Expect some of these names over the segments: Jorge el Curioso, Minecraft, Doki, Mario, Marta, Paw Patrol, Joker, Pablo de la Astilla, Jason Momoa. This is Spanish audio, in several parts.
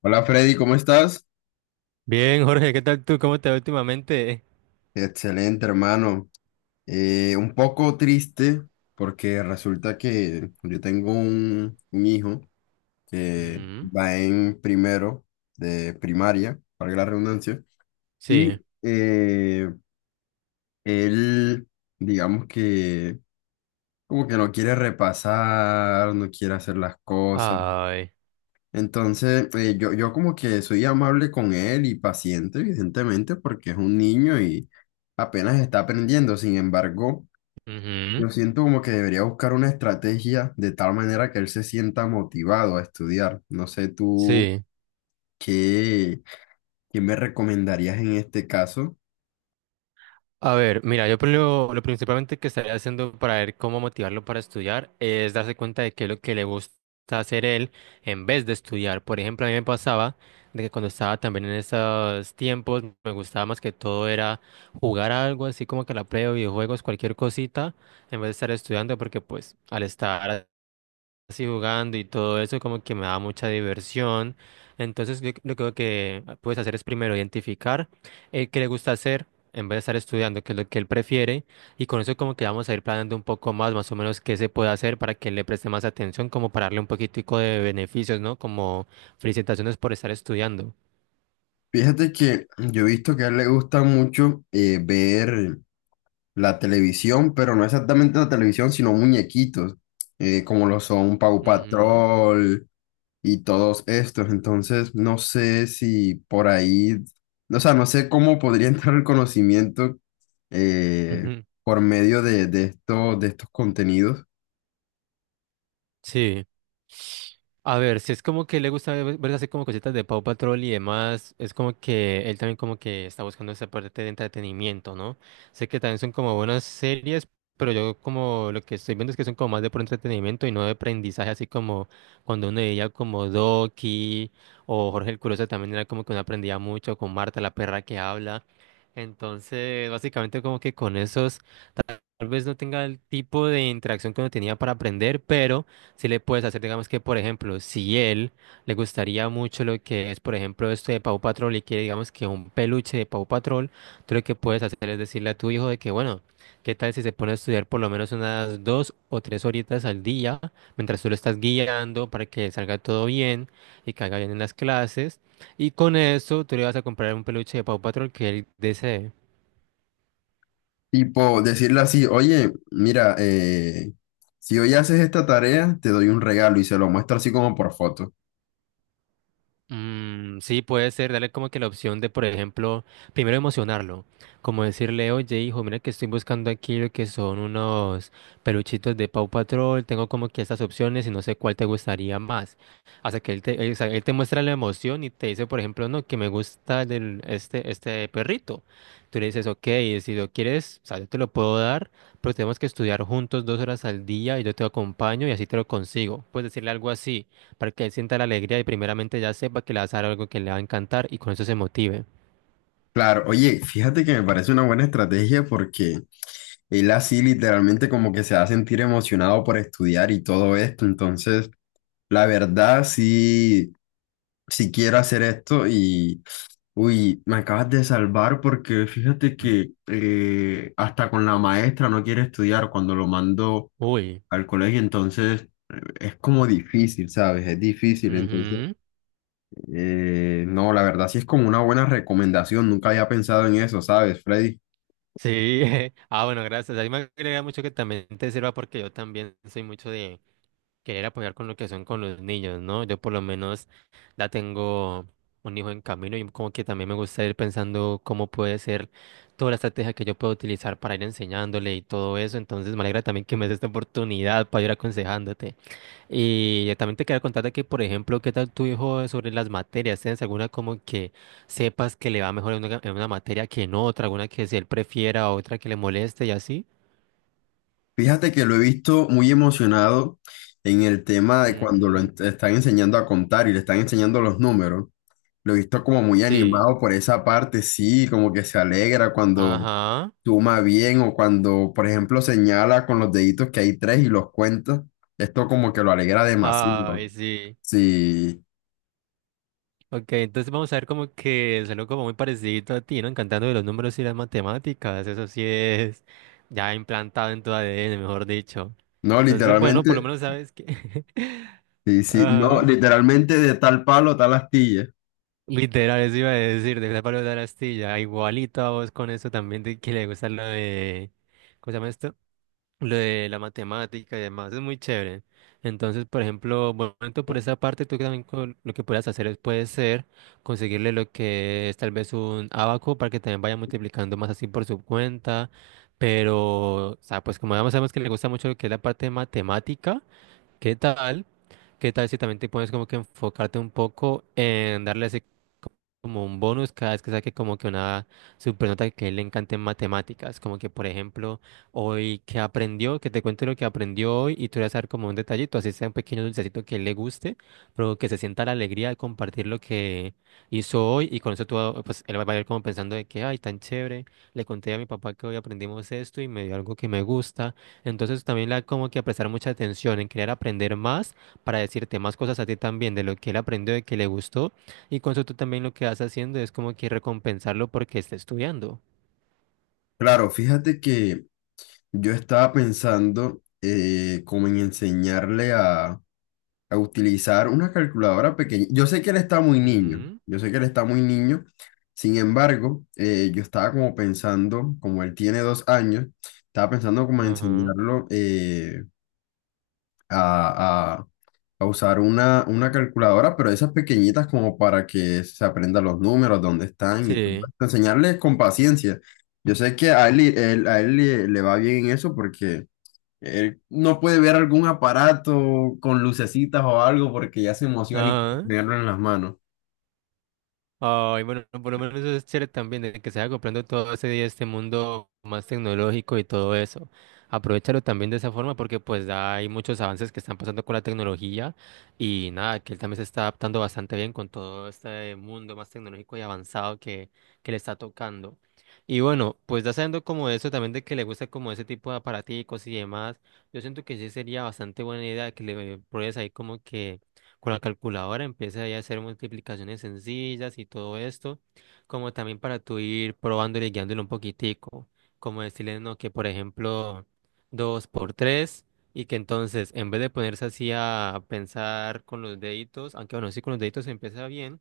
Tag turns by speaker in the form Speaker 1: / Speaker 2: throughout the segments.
Speaker 1: Hola, Freddy, ¿cómo estás?
Speaker 2: Bien, Jorge, ¿qué tal tú? ¿Cómo te va últimamente?
Speaker 1: Excelente, hermano. Un poco triste porque resulta que yo tengo un hijo que
Speaker 2: Ujú.
Speaker 1: va en primero de primaria, para la redundancia, y
Speaker 2: Sí.
Speaker 1: él, digamos que como que no quiere repasar, no quiere hacer las cosas.
Speaker 2: Ay.
Speaker 1: Entonces, yo como que soy amable con él y paciente, evidentemente, porque es un niño y apenas está aprendiendo. Sin embargo,
Speaker 2: Ujú.
Speaker 1: yo siento como que debería buscar una estrategia de tal manera que él se sienta motivado a estudiar. No sé tú
Speaker 2: Sí.
Speaker 1: qué, qué me recomendarías en este caso.
Speaker 2: A ver, mira, yo por lo principalmente que estaría haciendo para ver cómo motivarlo para estudiar es darse cuenta de qué es lo que le gusta hacer él en vez de estudiar. Por ejemplo, a mí me pasaba de que cuando estaba también en esos tiempos, me gustaba más que todo era jugar algo así como que la play o videojuegos, cualquier cosita, en vez de estar estudiando, porque pues al estar así jugando y todo eso como que me da mucha diversión. Entonces yo creo que puedes hacer es primero identificar qué le gusta hacer en vez de estar estudiando, qué es lo que él prefiere. Y con eso como que vamos a ir planeando un poco más, más o menos qué se puede hacer para que él le preste más atención, como para darle un poquitico de beneficios, ¿no? Como felicitaciones por estar estudiando.
Speaker 1: Fíjate que yo he visto que a él le gusta mucho ver la televisión, pero no exactamente la televisión, sino muñequitos, como lo son Paw
Speaker 2: Ujú.
Speaker 1: Patrol y todos estos. Entonces, no sé si por ahí, o sea, no sé cómo podría entrar el conocimiento eh,
Speaker 2: Ujú.
Speaker 1: por medio de estos contenidos.
Speaker 2: Sí. A ver, si es como que le gusta ver así como cositas de Paw Patrol y demás, es como que él también como que está buscando esa parte de entretenimiento, ¿no? Sé que también son como buenas series, pero yo como lo que estoy viendo es que son como más de por entretenimiento y no de aprendizaje, así como cuando uno veía como Doki o Jorge el Curioso también era como que uno aprendía mucho con Marta, la perra que habla. Entonces, básicamente como que con esos tal vez no tenga el tipo de interacción que uno tenía para aprender, pero si le puedes hacer, digamos que, por ejemplo, si él le gustaría mucho lo que es, por ejemplo, esto de Paw Patrol y quiere, digamos que, un peluche de Paw Patrol, tú lo que puedes hacer es decirle a tu hijo de que, bueno, ¿qué tal si se pone a estudiar por lo menos unas dos o tres horitas al día mientras tú lo estás guiando para que salga todo bien y que haga bien en las clases? Y con eso tú le vas a comprar un peluche de Paw Patrol que él desee.
Speaker 1: Tipo, decirle así, oye, mira, si hoy haces esta tarea, te doy un regalo y se lo muestro así como por foto.
Speaker 2: Mm, sí, puede ser, darle como que la opción de, por ejemplo, primero emocionarlo, como decirle, oye, hijo, mira que estoy buscando aquí lo que son unos peluchitos de Paw Patrol, tengo como que estas opciones y no sé cuál te gustaría más. Hasta que él te, él, o sea, él te muestra la emoción y te dice, por ejemplo, no, que me gusta del, este perrito. Tú le dices, ok, si lo quieres, o sea, yo te lo puedo dar, pero tenemos que estudiar juntos dos horas al día y yo te acompaño y así te lo consigo. Puedes decirle algo así para que él sienta la alegría y primeramente ya sepa que le vas a dar algo que le va a encantar y con eso se motive.
Speaker 1: Claro, oye, fíjate que me parece una buena estrategia porque él así literalmente como que se va a sentir emocionado por estudiar y todo esto. Entonces, la verdad, sí, si quiero hacer esto y, uy, me acabas de salvar porque fíjate
Speaker 2: Ujú.
Speaker 1: que hasta con la maestra no quiere estudiar cuando lo mando
Speaker 2: Uy.
Speaker 1: al colegio, entonces es como difícil, ¿sabes? Es difícil, entonces,
Speaker 2: Ujú.
Speaker 1: no, la verdad sí es como una buena recomendación, nunca había pensado en eso, ¿sabes, Freddy?
Speaker 2: Sí. Ah, bueno, gracias. A mí me agrega mucho que también te sirva porque yo también soy mucho de querer apoyar con lo que son con los niños, ¿no? Yo por lo menos ya tengo un hijo en camino y como que también me gusta ir pensando cómo puede ser toda la estrategia que yo puedo utilizar para ir enseñándole y todo eso. Entonces me alegra también que me des esta oportunidad para ir aconsejándote. Y también te quería contar de que, por ejemplo, ¿qué tal tu hijo sobre las materias? ¿Tienes alguna como que sepas que le va mejor en una materia que en otra? ¿Alguna que si él prefiera, otra que le moleste y así?
Speaker 1: Fíjate que lo he visto muy emocionado en el tema de cuando
Speaker 2: Ujú.
Speaker 1: están enseñando a contar y le están enseñando los números. Lo he visto como muy
Speaker 2: Sí.
Speaker 1: animado por esa parte, sí, como que se alegra cuando
Speaker 2: Ajá.
Speaker 1: suma bien o cuando, por ejemplo, señala con los deditos que hay tres y los cuenta. Esto como que lo alegra demasiado.
Speaker 2: Ay, sí.
Speaker 1: Sí,
Speaker 2: Ok, entonces vamos a ver como que salió como muy parecido a ti, ¿no? Encantando de los números y las matemáticas. Eso sí es ya implantado en tu ADN, mejor dicho.
Speaker 1: no,
Speaker 2: Entonces, bueno, por lo
Speaker 1: literalmente,
Speaker 2: menos sabes que...
Speaker 1: sí, no,
Speaker 2: Ajá.
Speaker 1: literalmente, de tal palo, tal astilla.
Speaker 2: Literal, eso iba a decir, de Pablo de la Astilla, igualito a vos con eso también, de que le gusta lo de, ¿cómo se llama esto? Lo de la matemática y demás, es muy chévere. Entonces, por ejemplo, bueno, tanto por esa parte, tú también con- lo que puedas hacer es, puede ser conseguirle lo que es tal vez un abaco para que también vaya multiplicando más así por su cuenta, pero, o sea, pues como ya sabemos que le gusta mucho lo que es la parte de matemática, ¿qué tal? ¿Qué tal si también te pones como que enfocarte un poco en darle así como un bonus cada vez que saque como que una supernota que a él le encante en matemáticas? Como que, por ejemplo, hoy que aprendió, que te cuente lo que aprendió hoy y tú le vas a dar como un detallito, así sea un pequeño dulcecito que a él le guste, pero que se sienta la alegría de compartir lo que hizo hoy y con eso tú, ah, pues él va a ir como pensando de que, ay, tan chévere, le conté a mi papá que hoy aprendimos esto y me dio algo que me gusta entonces también la como que a prestar mucha atención en querer aprender más para decirte más cosas a ti también de lo que él aprendió, de que le gustó. Y con eso tú también lo que vas haciendo es como que recompensarlo porque está estudiando.
Speaker 1: Claro, fíjate que yo estaba pensando como en enseñarle a utilizar una calculadora pequeña. Yo sé que él está muy niño,
Speaker 2: Ujú.
Speaker 1: yo sé que él está muy niño. Sin embargo, yo estaba como pensando, como él tiene 2 años, estaba pensando como en
Speaker 2: Ajá.
Speaker 1: enseñarlo a, a- a usar una calculadora, pero esas pequeñitas como para que se aprenda los números, dónde están y todo
Speaker 2: Sí.
Speaker 1: esto. Enseñarle con paciencia. Yo sé que a él le va bien en eso porque él no puede ver algún aparato con lucecitas o algo porque ya se emociona y quiere
Speaker 2: Ajá.
Speaker 1: tenerlo en las manos.
Speaker 2: Ay, bueno, por lo menos eso es chévere también, de que se vaya comprando todo ese día este mundo más tecnológico y todo eso. Aprovechalo también de esa forma porque pues hay muchos avances que están pasando con la tecnología y nada, que él también se está adaptando bastante bien con todo este mundo más tecnológico y avanzado que le está tocando. Y bueno, pues ya sabiendo como eso también de que le gusta como ese tipo de aparaticos y demás, yo siento que sí sería bastante buena idea que le pruebes ahí como que con la calculadora, empieza ahí a hacer multiplicaciones sencillas y todo esto, como también para tú ir probándole y guiándole un poquitico, como decirle, no, que por ejemplo, 2 por 3 y que entonces, en vez de ponerse así a pensar con los deditos, aunque bueno, sí con los deditos se empieza bien,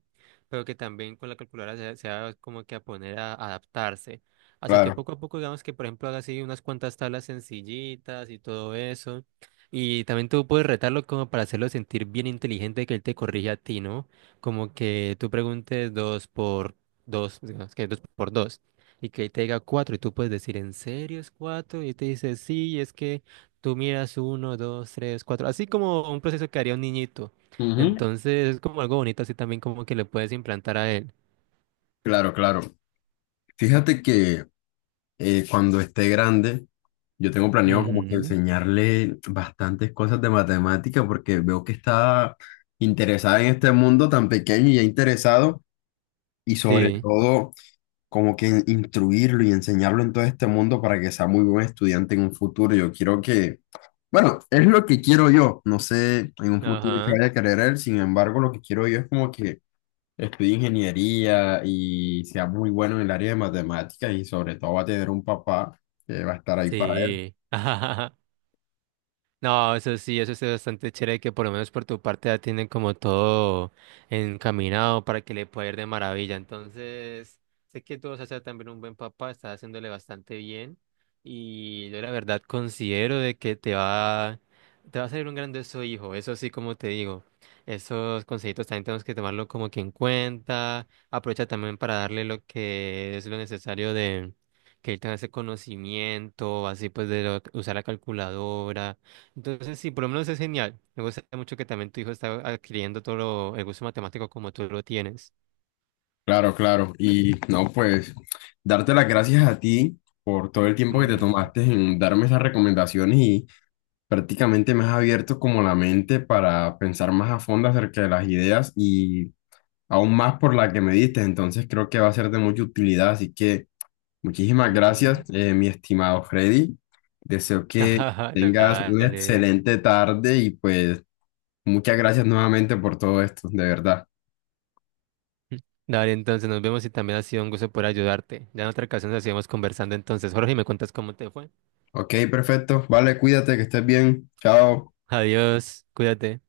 Speaker 2: pero que también con la calculadora se va como que a poner a adaptarse. Hasta que
Speaker 1: Claro.
Speaker 2: poco a poco, digamos que, por ejemplo, haga así unas cuantas tablas sencillitas y todo eso. Y también tú puedes retarlo como para hacerlo sentir bien inteligente que él te corrige a ti, ¿no? Como que tú preguntes dos por dos, digamos que dos por dos, y que él te diga cuatro, y tú puedes decir, ¿en serio es cuatro? Y te dice, sí, es que tú miras uno, dos, tres, cuatro, así como un proceso que haría un niñito.
Speaker 1: Ujú.
Speaker 2: Entonces es como algo bonito, así también como que le puedes implantar a él.
Speaker 1: Claro, claro. Fíjate que cuando esté grande, yo tengo planeado como que
Speaker 2: Ujú.
Speaker 1: enseñarle bastantes cosas de matemática porque veo que está interesada en este mundo tan pequeño y ya interesado y sobre
Speaker 2: Sí.
Speaker 1: todo como que instruirlo y enseñarlo en todo este mundo para que sea muy buen estudiante en un futuro. Yo quiero que, bueno, es lo que quiero yo. No sé en un futuro que
Speaker 2: Ajá.
Speaker 1: vaya a querer él. Sin embargo, lo que quiero yo es como que estudie ingeniería y sea muy bueno en el área de matemáticas y sobre todo va a tener un papá que va a estar ahí para él.
Speaker 2: Sí. No, eso sí es bastante chévere que por lo menos por tu parte ya tienen como todo encaminado para que le pueda ir de maravilla. Entonces, sé que tú vas a ser también un buen papá, estás haciéndole bastante bien y yo la verdad considero de que te va a salir un grandioso hijo, eso sí, como te digo. Esos consejitos también tenemos que tomarlo como que en cuenta. Aprovecha también para darle lo que es lo necesario de que él tenga ese conocimiento, así pues de lo- usar la calculadora entonces, sí, por lo menos es genial. Me gusta mucho que también tu hijo está adquiriendo todo lo- el gusto matemático como tú lo tienes.
Speaker 1: Claro, claro. Y no, pues darte las gracias a ti por todo el tiempo que te
Speaker 2: Mm.
Speaker 1: tomaste en darme esas recomendaciones y prácticamente me has abierto como la mente para pensar más a fondo acerca de las ideas y aún más por la que me diste, entonces creo que va a ser de mucha utilidad, así que muchísimas gracias,
Speaker 2: Ujú.
Speaker 1: mi estimado Freddy. Deseo que
Speaker 2: Ajá,
Speaker 1: tengas una
Speaker 2: dale.
Speaker 1: excelente tarde y pues muchas gracias nuevamente por todo esto, de verdad.
Speaker 2: Dale, entonces nos vemos y también ha sido un gusto por ayudarte. Ya en otra ocasión nos seguimos conversando entonces. Jorge, ¿me cuentas cómo te fue?
Speaker 1: Ok, perfecto. Vale, cuídate, que estés bien. Chao.
Speaker 2: Adiós, cuídate.